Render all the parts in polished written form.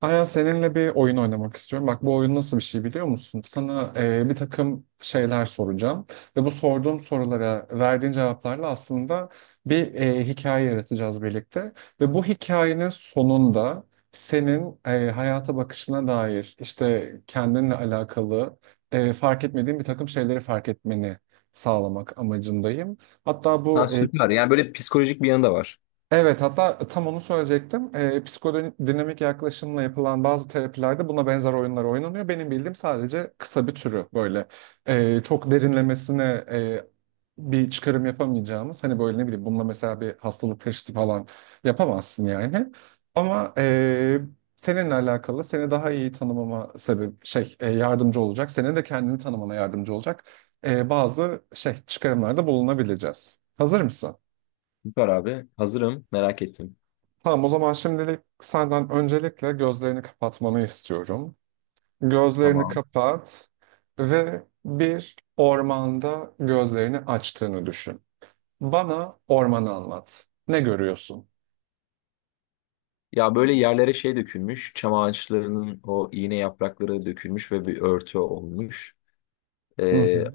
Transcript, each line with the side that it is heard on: right: Aya seninle bir oyun oynamak istiyorum. Bak bu oyun nasıl bir şey biliyor musun? Sana bir takım şeyler soracağım ve bu sorduğum sorulara verdiğin cevaplarla aslında bir hikaye yaratacağız birlikte. Ve bu hikayenin sonunda senin hayata bakışına dair işte kendinle alakalı fark etmediğin bir takım şeyleri fark etmeni sağlamak amacındayım. Hatta
left: Ha,
right: bu
left: süper. Yani böyle psikolojik bir yanı da var.
right: Evet, hatta tam onu söyleyecektim. Psikodinamik yaklaşımla yapılan bazı terapilerde buna benzer oyunlar oynanıyor. Benim bildiğim sadece kısa bir türü böyle. Çok derinlemesine e, bir çıkarım yapamayacağımız. Hani böyle ne bileyim bununla mesela bir hastalık teşhisi falan yapamazsın yani. Ama seninle alakalı seni daha iyi tanımama yardımcı olacak. Senin de kendini tanımana yardımcı olacak. Bazı çıkarımlarda bulunabileceğiz. Hazır mısın?
left: Süper abi. Hazırım. Merak ettim.
right: Tamam, o zaman şimdilik senden öncelikle gözlerini kapatmanı istiyorum. Gözlerini
left: Tamam.
right: kapat ve bir ormanda gözlerini açtığını düşün. Bana ormanı anlat. Ne görüyorsun?
left: Ya böyle yerlere şey dökülmüş. Çam ağaçlarının o iğne yaprakları dökülmüş ve bir örtü olmuş.
right: Hı
left: Ee,
right: hı.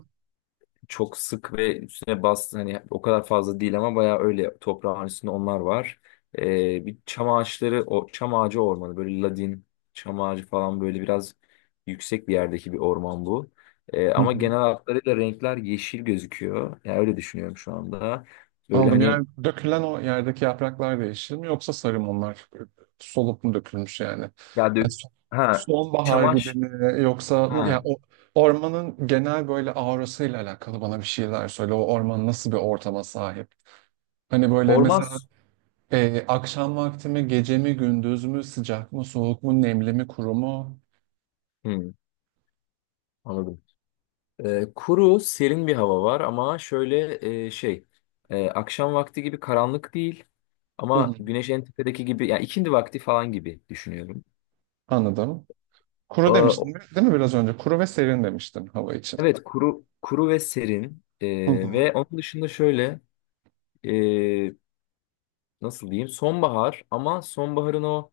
left: Çok sık ve üstüne bastı hani o kadar fazla değil ama bayağı öyle toprağın üstünde onlar var. Bir çam ağaçları o çam ağacı ormanı böyle ladin çam ağacı falan böyle biraz yüksek bir yerdeki bir orman bu.
right: Hı
left: Ama
right: hı.
left: genel hatlarıyla renkler yeşil gözüküyor. Yani öyle düşünüyorum şu anda. Böyle
right: Anladım.
left: hani
right: Yani dökülen o yerdeki yapraklar değişir mi yoksa sarı mı onlar? Solup mu dökülmüş yani?
left: ya
right: Yani
left: dök ha
right: sonbahar gibi
left: çamaş
right: mi yoksa yani
left: ha
right: o ormanın genel böyle aurasıyla alakalı bana bir şeyler söyle. O orman nasıl bir ortama sahip? Hani böyle
left: orman
right: mesela
left: su-
right: akşam vakti mi, gece mi, gündüz mü, sıcak mı, soğuk mu, nemli mi, kuru mu?
left: Hı, anladım. Kuru serin bir hava var ama şöyle e, şey akşam vakti gibi karanlık değil.
right: Hı hı.
left: Ama güneş en tepedeki gibi yani ikindi vakti falan gibi düşünüyorum.
right: Anladım.
left: Ee,
right: Kuru demiştin
left: o-
right: değil mi biraz önce? Kuru ve serin demiştin hava için.
left: evet, kuru ve serin.
right: Hı hı.
left: Ve onun dışında şöyle, ee, nasıl diyeyim, sonbahar ama sonbaharın o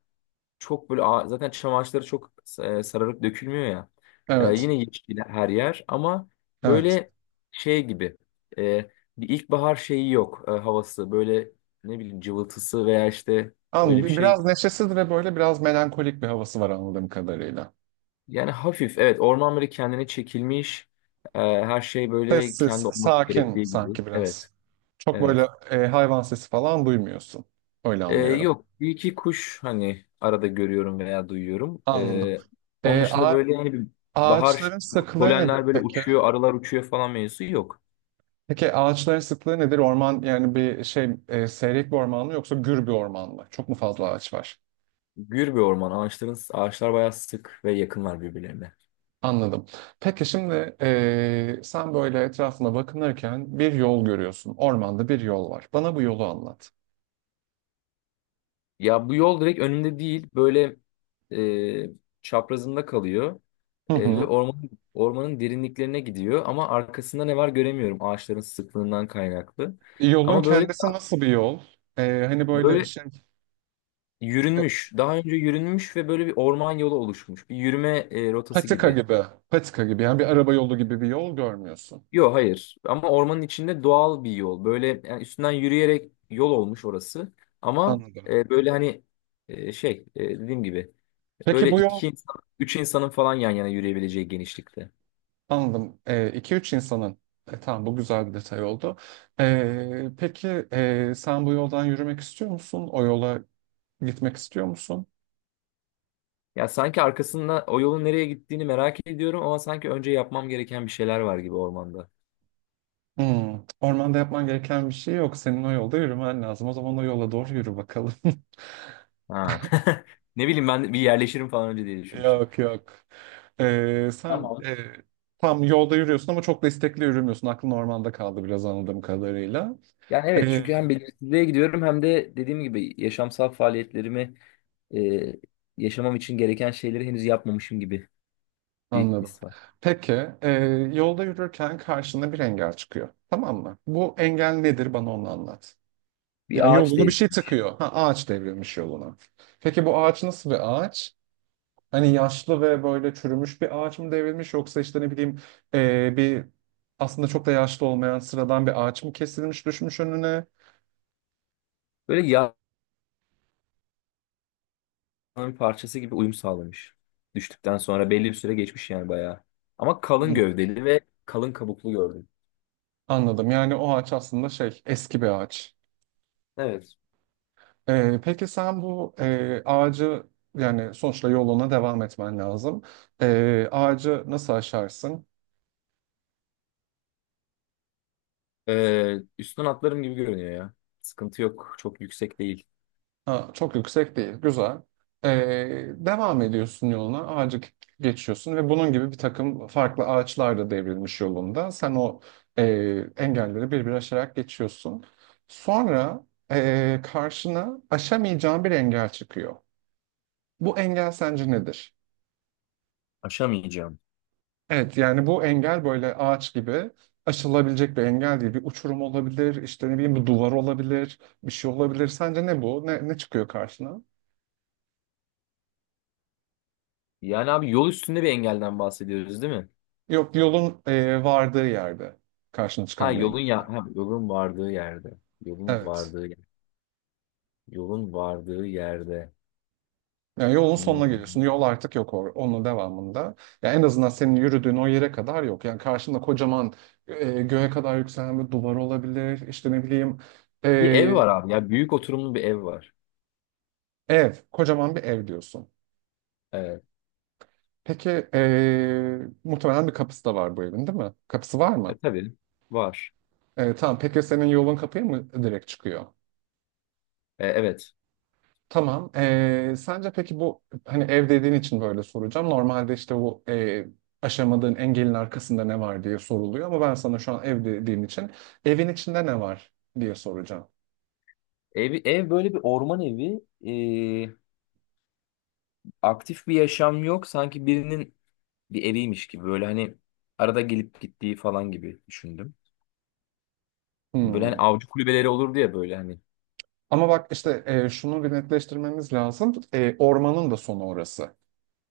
left: çok böyle zaten çam ağaçları çok sararıp dökülmüyor ya.
right: Evet,
left: Yine yeşil her yer ama
right: evet.
left: böyle şey gibi, ee, bir ilkbahar şeyi yok, havası böyle, ne bileyim, cıvıltısı veya işte, öyle bir
right: Anladım.
left: şey.
right: Biraz neşesiz ve böyle biraz melankolik bir havası var anladığım kadarıyla.
left: Yani hafif, evet, orman böyle kendine çekilmiş. Her şey böyle
right: Sessiz,
left: kendi olması
right: sakin
left: gerektiği gibi.
right: sanki
left: Evet,
right: biraz. Çok böyle
left: evet.
right: hayvan sesi falan duymuyorsun. Öyle anlıyorum.
left: Yok, bir iki kuş hani arada görüyorum veya duyuyorum.
right: Anladım.
left: Onun
right: E,
left: dışında
right: a-
left: böyle hani bir bahar
right: Ağaçların sıklığı nedir
left: polenler böyle
right: peki?
left: uçuyor, arılar uçuyor falan mevzusu yok.
right: Peki ağaçların sıklığı nedir? Orman yani seyrek bir orman mı yoksa gür bir orman mı? Çok mu fazla ağaç var?
left: Gür bir orman, ağaçlar bayağı sık ve yakınlar birbirlerine.
right: Anladım. Peki şimdi sen böyle etrafına bakınırken bir yol görüyorsun. Ormanda bir yol var. Bana bu yolu anlat.
left: Ya bu yol direkt önünde değil, böyle e, çaprazında kalıyor.
right: Hı
left: Ve
right: hı.
left: ormanın derinliklerine gidiyor ama arkasında ne var göremiyorum, ağaçların sıklığından kaynaklı.
right: Yolun
left: Ama böyle,
right: kendisi nasıl bir yol? Hani böyle
left: böyle
right: e,
left: yürünmüş, daha önce yürünmüş ve böyle bir orman yolu oluşmuş. Bir yürüme rotası
right: patika
left: gibi.
right: gibi, yani bir araba yolu gibi bir yol görmüyorsun.
left: Yok, hayır, ama ormanın içinde doğal bir yol. Böyle yani üstünden yürüyerek yol olmuş orası. Ama
right: Anladım.
left: e, böyle hani e, şey e, Dediğim gibi,
right: Peki
left: böyle
right: bu yol
left: iki insan, üç insanın falan yan yana yürüyebileceği genişlikte.
right: Anladım. 2-3 insanın. Tamam, bu güzel bir detay oldu. Peki, sen bu yoldan yürümek istiyor musun? O yola gitmek istiyor musun?
left: Ya sanki arkasında o yolun nereye gittiğini merak ediyorum ama sanki önce yapmam gereken bir şeyler var gibi ormanda.
right: Ormanda yapman gereken bir şey yok. Senin o yolda yürümen lazım. O zaman o yola doğru yürü bakalım.
left: Ha. Ne bileyim, ben bir yerleşirim falan önce diye düşünmüştüm.
right: Yok yok. Sen
left: Tamam.
right: tam yolda yürüyorsun ama çok da istekli yürümüyorsun. Aklın ormanda kaldı biraz anladığım kadarıyla.
left: Yani evet,
right: Ee,
left: çünkü hem belirsizliğe gidiyorum hem de dediğim gibi yaşamsal faaliyetlerimi, e, yaşamam için gereken şeyleri henüz yapmamışım gibi bir
right: Anladım.
left: his var.
right: Peki, e, yolda yürürken karşına bir engel çıkıyor. Tamam mı? Bu engel nedir? Bana onu anlat.
left: Bir
right: Yani
left: ağaç
right: yolunu bir
left: değil.
right: şey tıkıyor. Ha, ağaç devrilmiş yoluna. Peki bu ağaç nasıl bir ağaç? Hani yaşlı ve böyle çürümüş bir ağaç mı devrilmiş yoksa işte ne bileyim e, bir aslında çok da yaşlı olmayan sıradan bir ağaç mı kesilmiş düşmüş önüne?
left: Böyle yağın bir parçası gibi uyum sağlamış. Düştükten sonra belli bir süre geçmiş yani bayağı. Ama kalın
right: Hmm.
left: gövdeli ve kalın kabuklu gördüm.
right: Anladım. Yani o ağaç aslında eski bir ağaç.
left: Evet.
right: Peki sen bu ağacı, yani sonuçta yoluna devam etmen lazım. Ağacı nasıl aşarsın?
left: Üstten atlarım gibi görünüyor ya. Sıkıntı yok. Çok yüksek değil.
right: Ha, çok yüksek değil, güzel. Devam ediyorsun yoluna, ağacı geçiyorsun ve bunun gibi bir takım farklı ağaçlar da devrilmiş yolunda. Sen o e, engelleri bir bir aşarak geçiyorsun. Sonra karşına aşamayacağın bir engel çıkıyor. Bu engel sence nedir?
left: Aşamayacağım.
right: Evet yani bu engel böyle ağaç gibi aşılabilecek bir engel değil. Bir uçurum olabilir, işte ne bileyim bir duvar olabilir, bir şey olabilir. Sence ne bu? Ne çıkıyor karşına?
left: Yani abi, yol üstünde bir engelden bahsediyoruz değil mi?
right: Yok, yolun vardığı yerde karşına
left: Ha
right: çıkan bir
left: yolun,
right: engel.
left: ya ha, yolun vardığı yerde. Yolun
right: Evet.
left: vardığı yer- Yolun vardığı yerde.
right: Yani yolun
left: Hmm.
right: sonuna geliyorsun. Yol artık yok onun devamında. Yani en azından senin yürüdüğün o yere kadar yok. Yani karşında kocaman, göğe kadar yükselen bir duvar olabilir. İşte ne bileyim,
left: Bir ev
right: e,
left: var abi ya. Büyük oturumlu bir ev var.
right: ev, kocaman bir ev diyorsun.
left: Evet.
right: Peki muhtemelen bir kapısı da var bu evin değil mi? Kapısı var
left: E,
right: mı?
left: tabii var.
right: Tamam, peki senin yolun kapıya mı direkt çıkıyor?
left: E, evet.
right: Tamam. Sence peki, bu, hani ev dediğin için böyle soracağım. Normalde işte bu aşamadığın engelin arkasında ne var diye soruluyor ama ben sana şu an ev dediğim için evin içinde ne var diye soracağım.
left: Ev, böyle bir orman evi. E, aktif bir yaşam yok. Sanki birinin bir eviymiş gibi. Böyle hani arada gelip gittiği falan gibi düşündüm. Böyle hani
right: Hmm.
left: avcı kulübeleri olurdu ya böyle hani.
right: Ama bak işte, şunu bir netleştirmemiz lazım. Ormanın da sonu orası.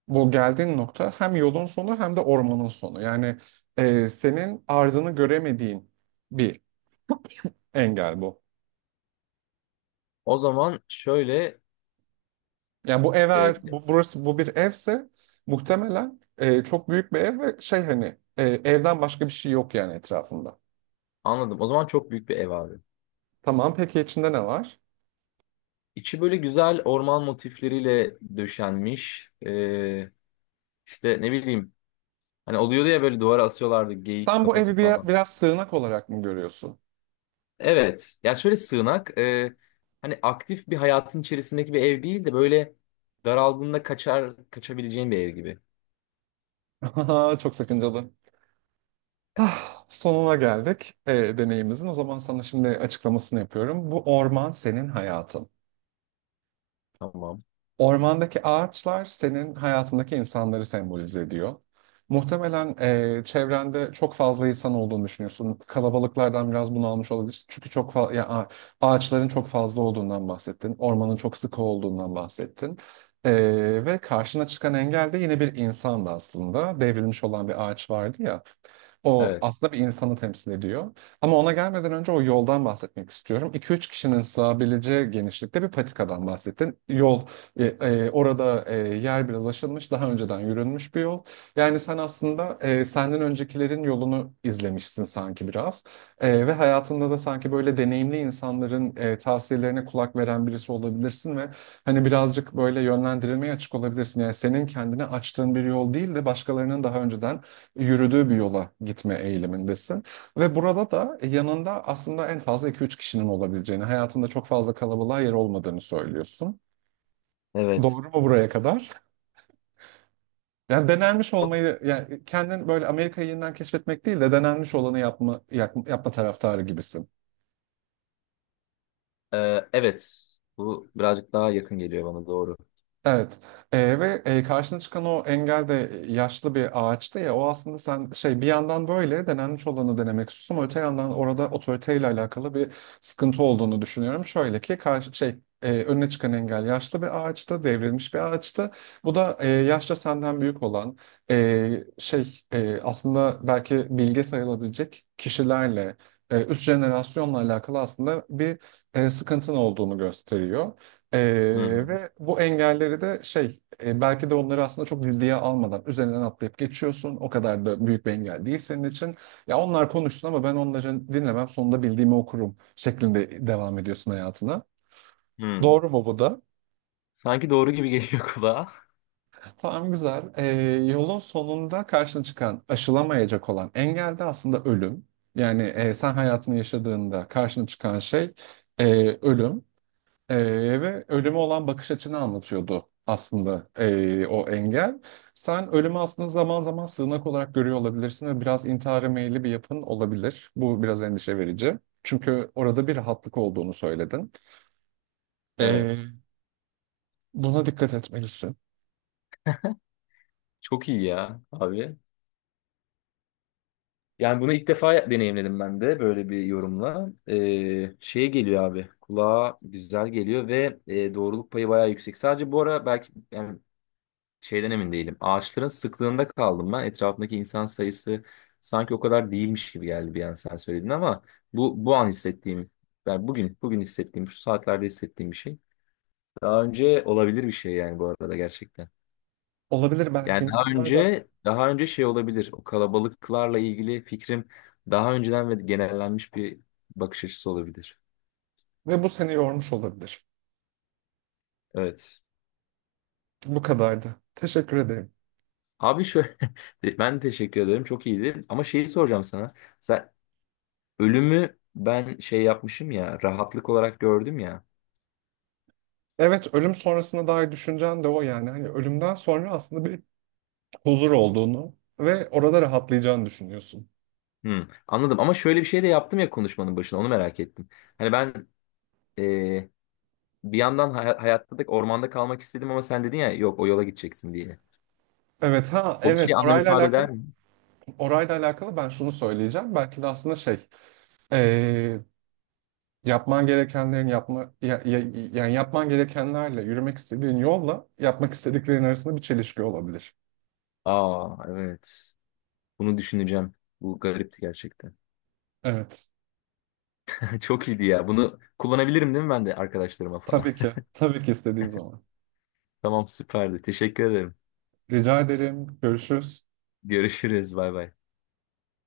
right: Bu geldiğin nokta hem yolun sonu hem de ormanın sonu. Yani senin ardını göremediğin bir engel bu.
left: O zaman şöyle
right: Yani bu ev
left: e,
right: eğer bu bir evse muhtemelen çok büyük bir ev ve hani evden başka bir şey yok yani etrafında.
left: Anladım. O zaman çok büyük bir ev abi.
right: Tamam peki içinde ne var?
left: İçi böyle güzel orman motifleriyle döşenmiş. E, işte ne bileyim, hani oluyordu ya böyle, duvara asıyorlardı geyik
right: Sen bu evi
left: kafası falan.
right: biraz sığınak olarak mı görüyorsun?
left: Evet. Ya şöyle sığınak, hani aktif bir hayatın içerisindeki bir ev değil de böyle daraldığında kaçar kaçabileceğin bir ev gibi.
right: Çok sakıncalı. Ah, sonuna geldik, deneyimizin. O zaman sana şimdi açıklamasını yapıyorum. Bu orman senin hayatın.
left: Tamam.
right: Ormandaki ağaçlar senin hayatındaki insanları sembolize ediyor. Muhtemelen çevrende çok fazla insan olduğunu düşünüyorsun. Kalabalıklardan biraz bunalmış olabilirsin. Çünkü çok fa- ya, a- ağaçların çok fazla olduğundan bahsettin. Ormanın çok sıkı olduğundan bahsettin. E, Ve karşına çıkan engel de yine bir insandı aslında. Devrilmiş olan bir ağaç vardı ya. O
left: Evet.
right: aslında bir insanı temsil ediyor. Ama ona gelmeden önce o yoldan bahsetmek istiyorum. 2 üç kişinin sığabileceği genişlikte bir patikadan bahsettin. Yol, orada yer biraz aşılmış, daha önceden yürünmüş bir yol. Yani sen aslında senden öncekilerin yolunu izlemişsin sanki biraz. Ve hayatında da sanki böyle deneyimli insanların tavsiyelerine kulak veren birisi olabilirsin ve hani birazcık böyle yönlendirilmeye açık olabilirsin. Yani senin kendine açtığın bir yol değil de başkalarının daha önceden yürüdüğü bir yola gitme eğilimindesin. Ve burada da yanında aslında en fazla iki üç kişinin olabileceğini, hayatında çok fazla kalabalığa yer olmadığını söylüyorsun.
left: Evet.
right: Doğru mu buraya kadar? Yani denenmiş olmayı, yani kendin böyle Amerika'yı yeniden keşfetmek değil de denenmiş olanı yapma, yapma taraftarı gibisin.
left: E, evet. Bu birazcık daha yakın geliyor bana doğru.
right: Evet. Ve karşına çıkan o engel de yaşlı bir ağaçtı ya. O aslında sen, bir yandan böyle denenmiş olanı denemek istiyorsun ama öte yandan orada otoriteyle alakalı bir sıkıntı olduğunu düşünüyorum. Şöyle ki önüne çıkan engel yaşlı bir ağaçtı, devrilmiş bir ağaçtı. Bu da yaşça senden büyük olan, aslında belki bilge sayılabilecek kişilerle, üst jenerasyonla alakalı aslında bir sıkıntın olduğunu gösteriyor.
left: Hı hı.
right: Ve bu engelleri de belki de onları aslında çok ciddiye almadan üzerinden atlayıp geçiyorsun. O kadar da büyük bir engel değil senin için. Ya onlar konuşsun ama ben onları dinlemem, sonunda bildiğimi okurum şeklinde devam ediyorsun hayatına.
left: Hı.
right: Doğru mu bu da?
left: Sanki doğru gibi geliyor kulağa.
right: Tamam, güzel. Yolun sonunda karşına çıkan aşılamayacak olan engel de aslında ölüm. Yani sen hayatını yaşadığında karşına çıkan şey, e, ölüm. Ee, Ve ölüme olan bakış açını anlatıyordu aslında, o engel. Sen ölümü aslında zaman zaman sığınak olarak görüyor olabilirsin ve biraz intihara meyilli bir yapın olabilir. Bu biraz endişe verici. Çünkü orada bir rahatlık olduğunu söyledin. Ee,
left: Evet.
right: Buna dikkat etmelisin.
left: Çok iyi ya abi. Yani bunu ilk defa deneyimledim ben de böyle bir yorumla. E, şeye geliyor abi. Kulağa güzel geliyor ve doğruluk payı bayağı yüksek. Sadece bu ara belki yani, şeyden emin değilim. Ağaçların sıklığında kaldım ben. Etrafındaki insan sayısı sanki o kadar değilmiş gibi geldi bir an sen söyledin ama bu an hissettiğim, yani bugün hissettiğim, şu saatlerde hissettiğim bir şey. Daha önce olabilir bir şey yani, bu arada gerçekten.
right: Olabilir, belki
left: Yani
right: insanlarda
left: daha önce şey olabilir. O kalabalıklarla ilgili fikrim daha önceden ve genellenmiş bir bakış açısı olabilir.
right: ve bu seni yormuş olabilir.
left: Evet.
right: Bu kadardı. Teşekkür ederim.
left: Abi şöyle, ben teşekkür ederim. Çok iyiydi. Ama şeyi soracağım sana. Sen, ölümü ben şey yapmışım ya, rahatlık olarak gördüm ya.
right: Evet, ölüm sonrasına dair düşüncen de o yani. Hani ölümden sonra aslında bir huzur olduğunu ve orada rahatlayacağını düşünüyorsun.
left: Hmm, anladım, ama şöyle bir şey de yaptım ya, konuşmanın başına onu merak ettim. Hani ben, e, bir yandan hayatta da ormanda kalmak istedim ama sen dedin ya yok, o yola gideceksin diye.
right: Evet ha
left: O bir
right: evet,
left: şey anlam
right: orayla
left: ifade
right: alakalı
left: eder mi?
right: orayla alakalı ben şunu söyleyeceğim. Belki de aslında şey eee, yapman gerekenlerin yapma ya- ya- yani yapman gerekenlerle yürümek istediğin yolla yapmak istediklerin arasında bir çelişki olabilir.
left: Aa evet. Bunu düşüneceğim. Bu garipti gerçekten.
right: Evet.
left: Çok iyiydi ya. Bunu kullanabilirim değil mi, ben de arkadaşlarıma falan?
right: Tabii ki. Tabii ki istediğin zaman.
left: Tamam, süperdi. Teşekkür ederim.
right: Rica ederim. Görüşürüz.
left: Görüşürüz. Bay bay.